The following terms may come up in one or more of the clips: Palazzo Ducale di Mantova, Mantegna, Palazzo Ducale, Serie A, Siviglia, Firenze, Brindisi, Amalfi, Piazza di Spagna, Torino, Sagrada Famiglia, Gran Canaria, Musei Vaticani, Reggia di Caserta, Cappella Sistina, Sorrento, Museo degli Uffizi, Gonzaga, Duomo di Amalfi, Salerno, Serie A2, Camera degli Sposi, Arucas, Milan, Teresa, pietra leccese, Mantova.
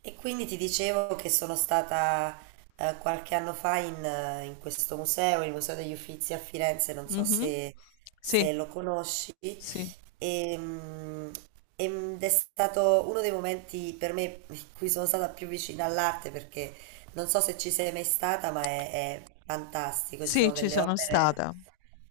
E quindi ti dicevo che sono stata qualche anno fa in questo museo, il Museo degli Uffizi a Firenze, non so Mhm. se, Sì, se lo conosci, sì, e, mm, ed è stato uno dei momenti per me in cui sono stata più vicina all'arte, perché non so se ci sei mai stata, ma è fantastico, ci sì, sono ci delle sono opere, stata.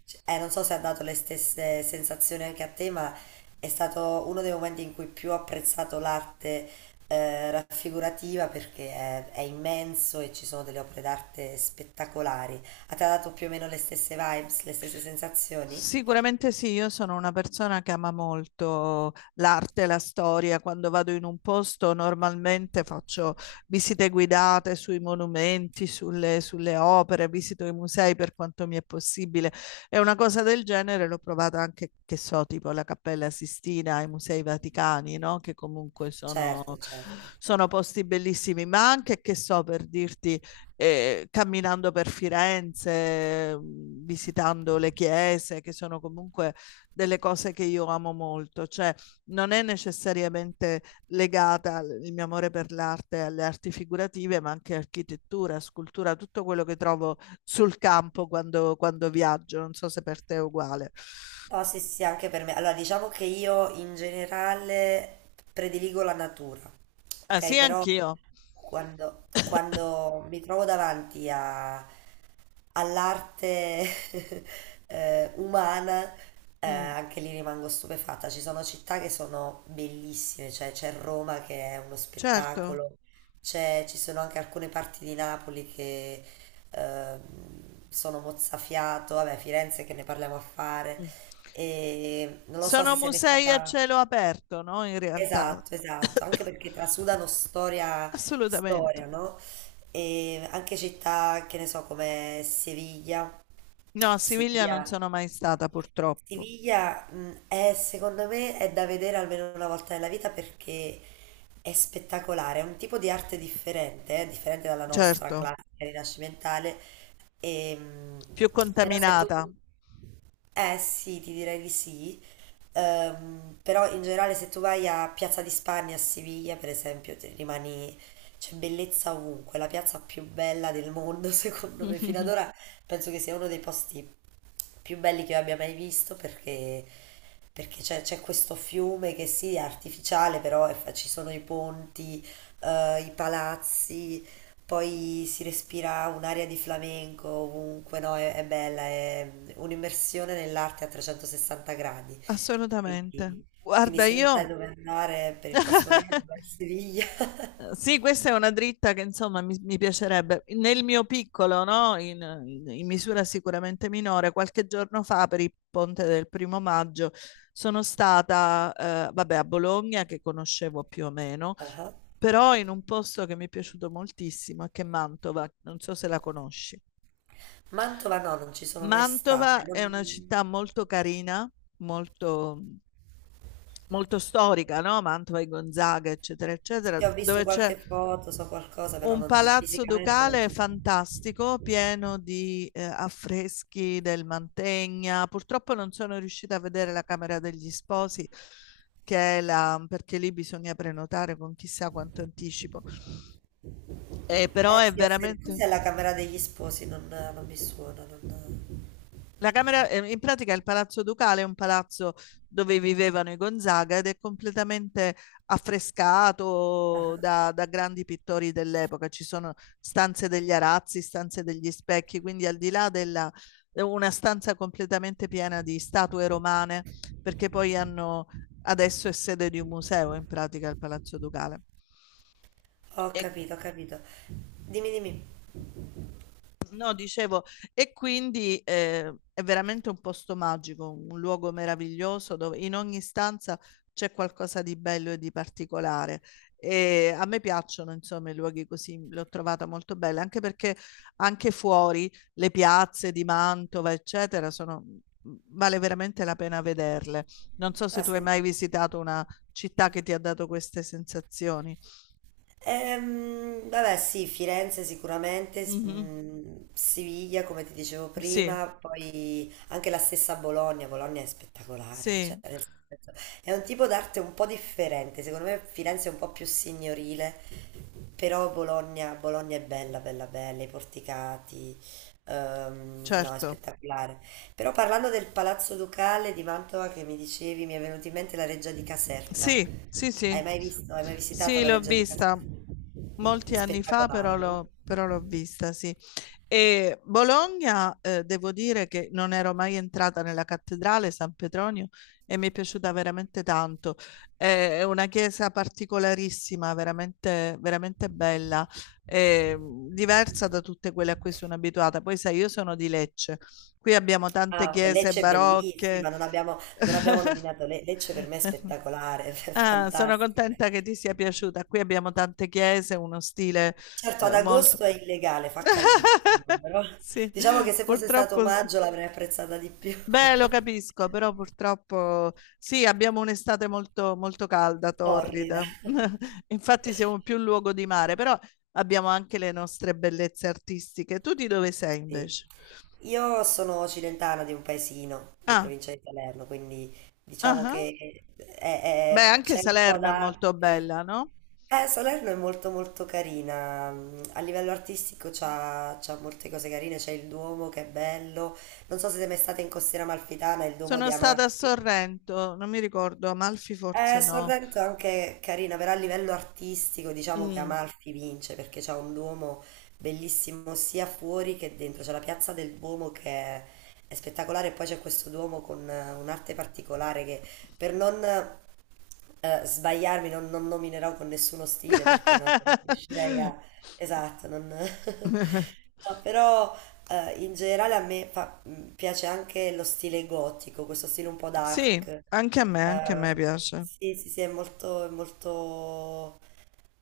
cioè, non so se ha dato le stesse sensazioni anche a te, ma è stato uno dei momenti in cui più ho apprezzato l'arte, raffigurativa, perché è immenso e ci sono delle opere d'arte spettacolari. A te ha dato più o meno le stesse vibes, le stesse sensazioni? Sicuramente sì, io sono una persona che ama molto l'arte, la storia. Quando vado in un posto normalmente faccio visite guidate sui monumenti, sulle opere, visito i musei per quanto mi è possibile. E una cosa del genere l'ho provata anche, che so, tipo la Cappella Sistina, i Musei Vaticani, no? Che comunque sono, Certo, certo. sono posti bellissimi, ma anche, che so, per dirti camminando per Firenze, visitando le chiese, che sono comunque delle cose che io amo molto, cioè non è necessariamente legata il mio amore per l'arte, alle arti figurative, ma anche architettura, scultura, tutto quello che trovo sul campo quando viaggio. Non so se per te è uguale. No, sì, sì, sì, anche per me. Allora, diciamo che io in generale prediligo la natura, Ah, ok? sì, Però anch'io. quando, quando mi trovo davanti all'arte umana, Mm, anche lì rimango stupefatta. Ci sono città che sono bellissime, cioè c'è Roma che è uno certo. spettacolo, ci sono anche alcune parti di Napoli che sono mozzafiato, vabbè, Firenze che ne parliamo a fare. Mm. E non lo so se Sono sei mai musei a stata... cielo aperto, no? In realtà. Esatto, esatto, anche perché trasudano storia, Assolutamente. storia, no? E anche città, che ne so, come Siviglia. No, a Siviglia non Siviglia. sono mai stata purtroppo. Siviglia, è, secondo me, è da vedere almeno una volta nella vita perché è spettacolare, è un tipo di arte differente, differente dalla nostra Certo, classica rinascimentale. E, più però se tu... contaminata. Eh sì, ti direi di sì. Però in generale, se tu vai a Piazza di Spagna a Siviglia, per esempio, ti rimani, c'è bellezza ovunque, la piazza più bella del mondo, secondo me, fino ad ora penso che sia uno dei posti più belli che io abbia mai visto, perché c'è questo fiume che sì, è artificiale, però ci sono i ponti, i palazzi, poi si respira un'aria di flamenco ovunque, no? È bella, è un'immersione nell'arte a 360 gradi. Assolutamente. Quindi, quindi Guarda, se non sai io... dove andare per il prossimo viaggio, vai a Siviglia. Sì, questa è una dritta che insomma mi piacerebbe. Nel mio piccolo, no? In misura sicuramente minore, qualche giorno fa per il ponte del primo maggio sono stata, vabbè, a Bologna che conoscevo più o meno Ah. però in un posto che mi è piaciuto moltissimo, che è Mantova, non so se la conosci. Mantova no, non ci sono mai stata. Mantova è una città molto carina, molto, molto storica, no? Mantova e Gonzaga, eccetera, eccetera, Sì, ho visto dove c'è qualche foto, so qualcosa, però un palazzo fisicamente non ducale ci sono. fantastico, pieno di affreschi del Mantegna. Purtroppo non sono riuscita a vedere la Camera degli Sposi, che è la, perché lì bisogna prenotare con chissà quanto anticipo. Però Eh è sì, veramente. cos'è la Camera degli Sposi? Non mi suona, non... La camera, in pratica il Palazzo Ducale è un palazzo dove vivevano i Gonzaga ed è completamente Ah. affrescato da grandi pittori dell'epoca. Ci sono stanze degli arazzi, stanze degli specchi, quindi al di là della una stanza completamente piena di statue romane, perché poi hanno adesso è sede di un museo in pratica il Palazzo Ducale. Ho E capito, ho capito. Dimmi, dimmi. no, dicevo, e quindi è veramente un posto magico, un luogo meraviglioso dove in ogni stanza c'è qualcosa di bello e di particolare. E a me piacciono, insomma, i luoghi così, l'ho trovata molto bella, anche perché anche fuori le piazze di Mantova, eccetera, sono, mhmm, vale veramente la pena vederle. Non so se Ah, tu hai mai visitato una città che ti ha dato queste sensazioni. Vabbè, sì, Firenze sicuramente, Mhm. Siviglia come ti dicevo Sì, prima, poi anche la stessa Bologna. Bologna è spettacolare, cioè, sì, nel senso, è un tipo d'arte un po' differente, secondo me Firenze è un po' più signorile, però Bologna, Bologna è bella, bella, bella, i porticati, no, è certo. spettacolare. Però parlando del Palazzo Ducale di Mantova che mi dicevi, mi è venuta in mente la Reggia di Caserta. Sì, sì, Hai sì. mai visto, hai mai visitato Sì, la l'ho Reggia di Caserta? vista molti anni fa, Spettacolare, no? Però l'ho vista, sì. E Bologna, devo dire che non ero mai entrata nella cattedrale San Petronio e mi è piaciuta veramente tanto. È una chiesa particolarissima, veramente, veramente bella, eh, diversa da tutte quelle a cui sono abituata. Poi sai, io sono di Lecce, qui abbiamo tante Ah, beh, chiese Lecce è bellissima, barocche. non abbiamo nominato Lecce per me è spettacolare, è Ah, sono fantastica. contenta che ti sia piaciuta. Qui abbiamo tante chiese, uno stile Certo, ad molto... agosto è illegale, fa caldissimo, però Sì, diciamo che se fosse stato purtroppo sì. maggio l'avrei apprezzata di più. Beh, lo capisco, però purtroppo sì, abbiamo un'estate molto, molto calda, Torrida. torrida. Infatti siamo più luogo di mare, però abbiamo anche le nostre bellezze artistiche. Tu di dove sei Sì. invece? Io sono occidentana di un paesino di Ah, provincia di Salerno, quindi ah diciamo ah. che Beh, anche c'è un po' Salerno è molto d'arte. bella, no? Salerno è molto molto carina, a livello artistico c'ha molte cose carine, c'è il Duomo che è bello, non so se siete mai state in Costiera Amalfitana, il Duomo di Sono stata a Amalfi. Sorrento, non mi ricordo, Amalfi forse no. Sorrento è anche carina, però a livello artistico diciamo che Mm. Amalfi vince perché c'è un Duomo bellissimo sia fuori che dentro, c'è la piazza del Duomo che è spettacolare, e poi c'è questo Duomo con un'arte particolare che, per non sbagliarmi, non nominerò con nessuno stile perché non riuscirei a... Esatto, non... No, però in generale a me piace anche lo stile gotico, questo stile un po' Sì, dark. Anche a me Eh, piace. sì, sì, sì, è molto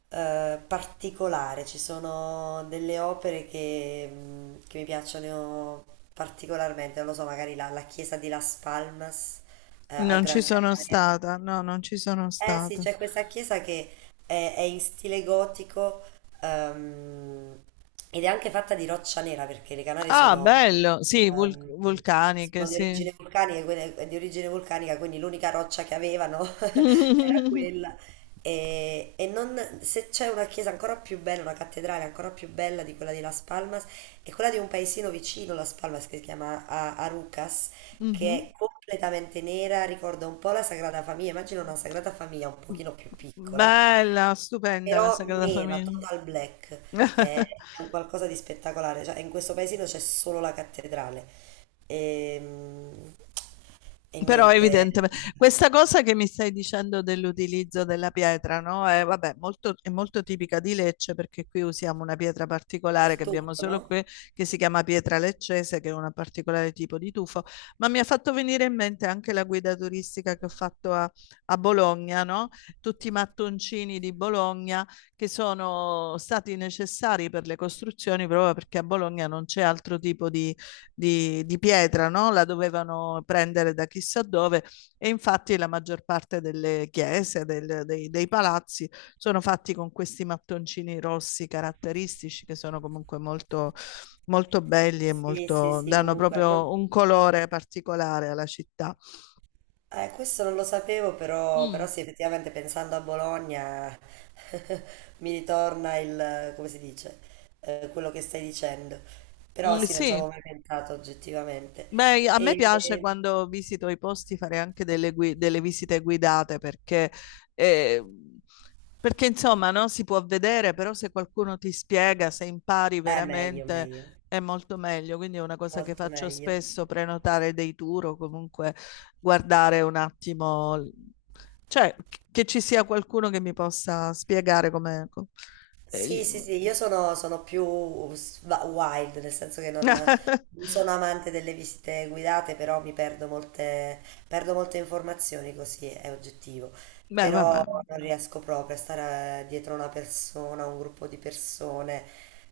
particolare. Ci sono delle opere che mi piacciono particolarmente, non lo so, magari la chiesa di Las Palmas, a Non ci Gran sono Canaria. stata, no, non ci sono Eh sì, stata. c'è questa chiesa che è in stile gotico. Ehm, Ed è anche fatta di roccia nera perché le Canarie Ah, bello, sì, ehm, vulcaniche, sono di sì. origine vulcanica, quindi l'unica roccia che avevano era quella. E se c'è una chiesa ancora più bella, una cattedrale ancora più bella di quella di Las Palmas, è quella di un paesino vicino Las Palmas che si chiama Arucas, che Mhm. è completamente nera, ricorda un po' la Sagrada Famiglia. Immagino una Sagrada Famiglia un pochino più piccola Bella, stupenda la però Sagrada nera, Famiglia. total black, è è un qualcosa di spettacolare, cioè in questo paesino c'è solo la cattedrale. Ehm, e, Però niente, evidentemente questa cosa che mi stai dicendo dell'utilizzo della pietra, no? È, vabbè, molto, è molto tipica di Lecce perché qui usiamo una pietra particolare il che abbiamo turco, solo qui, no? che si chiama pietra leccese, che è un particolare tipo di tufo, ma mi ha fatto venire in mente anche la guida turistica che ho fatto a Bologna, no? Tutti i mattoncini di Bologna che sono stati necessari per le costruzioni proprio perché a Bologna non c'è altro tipo di di pietra, no? La dovevano prendere da chissà dove e infatti la maggior parte delle chiese, dei palazzi sono fatti con questi mattoncini rossi caratteristici che sono comunque molto, molto belli e Sì, sì, molto, sì, danno comunque, proprio un colore particolare alla città. Questo non lo sapevo, però Mm, sì, effettivamente pensando a Bologna mi ritorna il, come si dice, quello che stai dicendo, però mm, sì, non ci sì. avevo mai pensato oggettivamente. Beh, a me piace E, quando visito i posti fare anche delle, delle visite guidate perché, eh, perché, insomma, no, si può vedere, però se qualcuno ti spiega, se impari meglio, veramente meglio. è molto meglio. Quindi è una cosa che Molto faccio meglio. spesso, prenotare dei tour o comunque guardare un attimo, cioè che ci sia qualcuno che mi possa spiegare come... eh, Sì, gli- sì, sì, io sono più wild, nel senso che non, non sono amante delle visite guidate, però perdo molte informazioni, così è oggettivo. Beh, Però vabbè. non riesco proprio a stare dietro una persona, un gruppo di persone,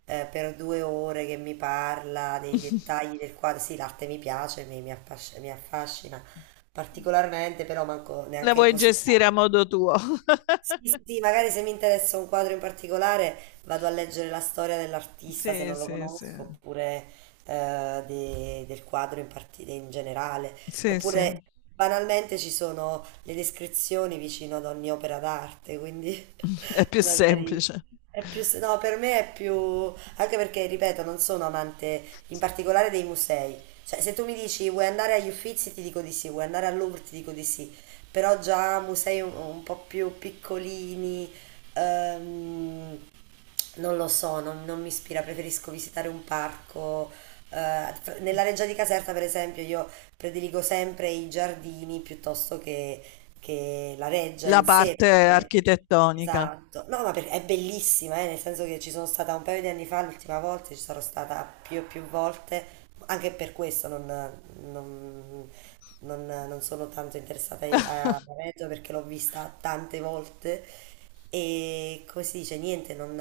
per due ore che mi parla dei dettagli del quadro. Sì, l'arte mi piace, mi affascina particolarmente, però manco La neanche vuoi così gestire a tanto. modo tuo? Sì, sì, sì, magari se mi interessa un quadro in particolare vado a leggere la storia dell'artista se Sì, non lo sì, sì. conosco, oppure del quadro in generale, Sì, sì. oppure banalmente ci sono le descrizioni vicino ad ogni opera d'arte, quindi È più magari semplice. è più... No, per me è più... anche perché, ripeto, non sono amante in particolare dei musei. Cioè, se tu mi dici vuoi andare agli Uffizi, ti dico di sì, vuoi andare al Louvre, ti dico di sì, però già musei un po' più piccolini, ehm, non lo so, non mi ispira, preferisco visitare un parco. Nella Reggia di Caserta, per esempio, io prediligo sempre i giardini piuttosto che la reggia La in sé. parte Perché... architettonica, Esatto, no, ma perché è bellissima, nel senso che ci sono stata un paio di anni fa, l'ultima volta, ci sarò stata più e più volte, anche per questo non- non sono tanto interessata alla Reggio perché l'ho vista tante volte e, come si dice, niente, non,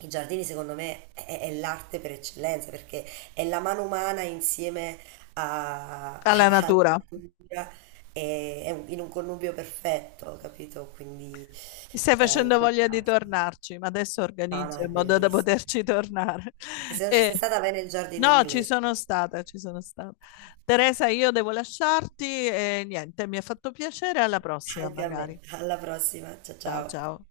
i giardini secondo me è l'arte per eccellenza perché è la mano umana insieme a- a- alla alla natura. natura e è in un connubio perfetto, capito? Quindi Mi stai in facendo quel voglia di caso. tornarci, ma adesso No, no, organizzo è in modo da bellissimo. poterci tornare. E se non ci E, sei stata, vai nel giardino no, ci inglese. sono stata, ci sono stata. Teresa, io devo lasciarti e niente, mi ha fatto piacere, alla prossima Anche a me. magari. Alla prossima. Ciao Ciao, ciao. ciao.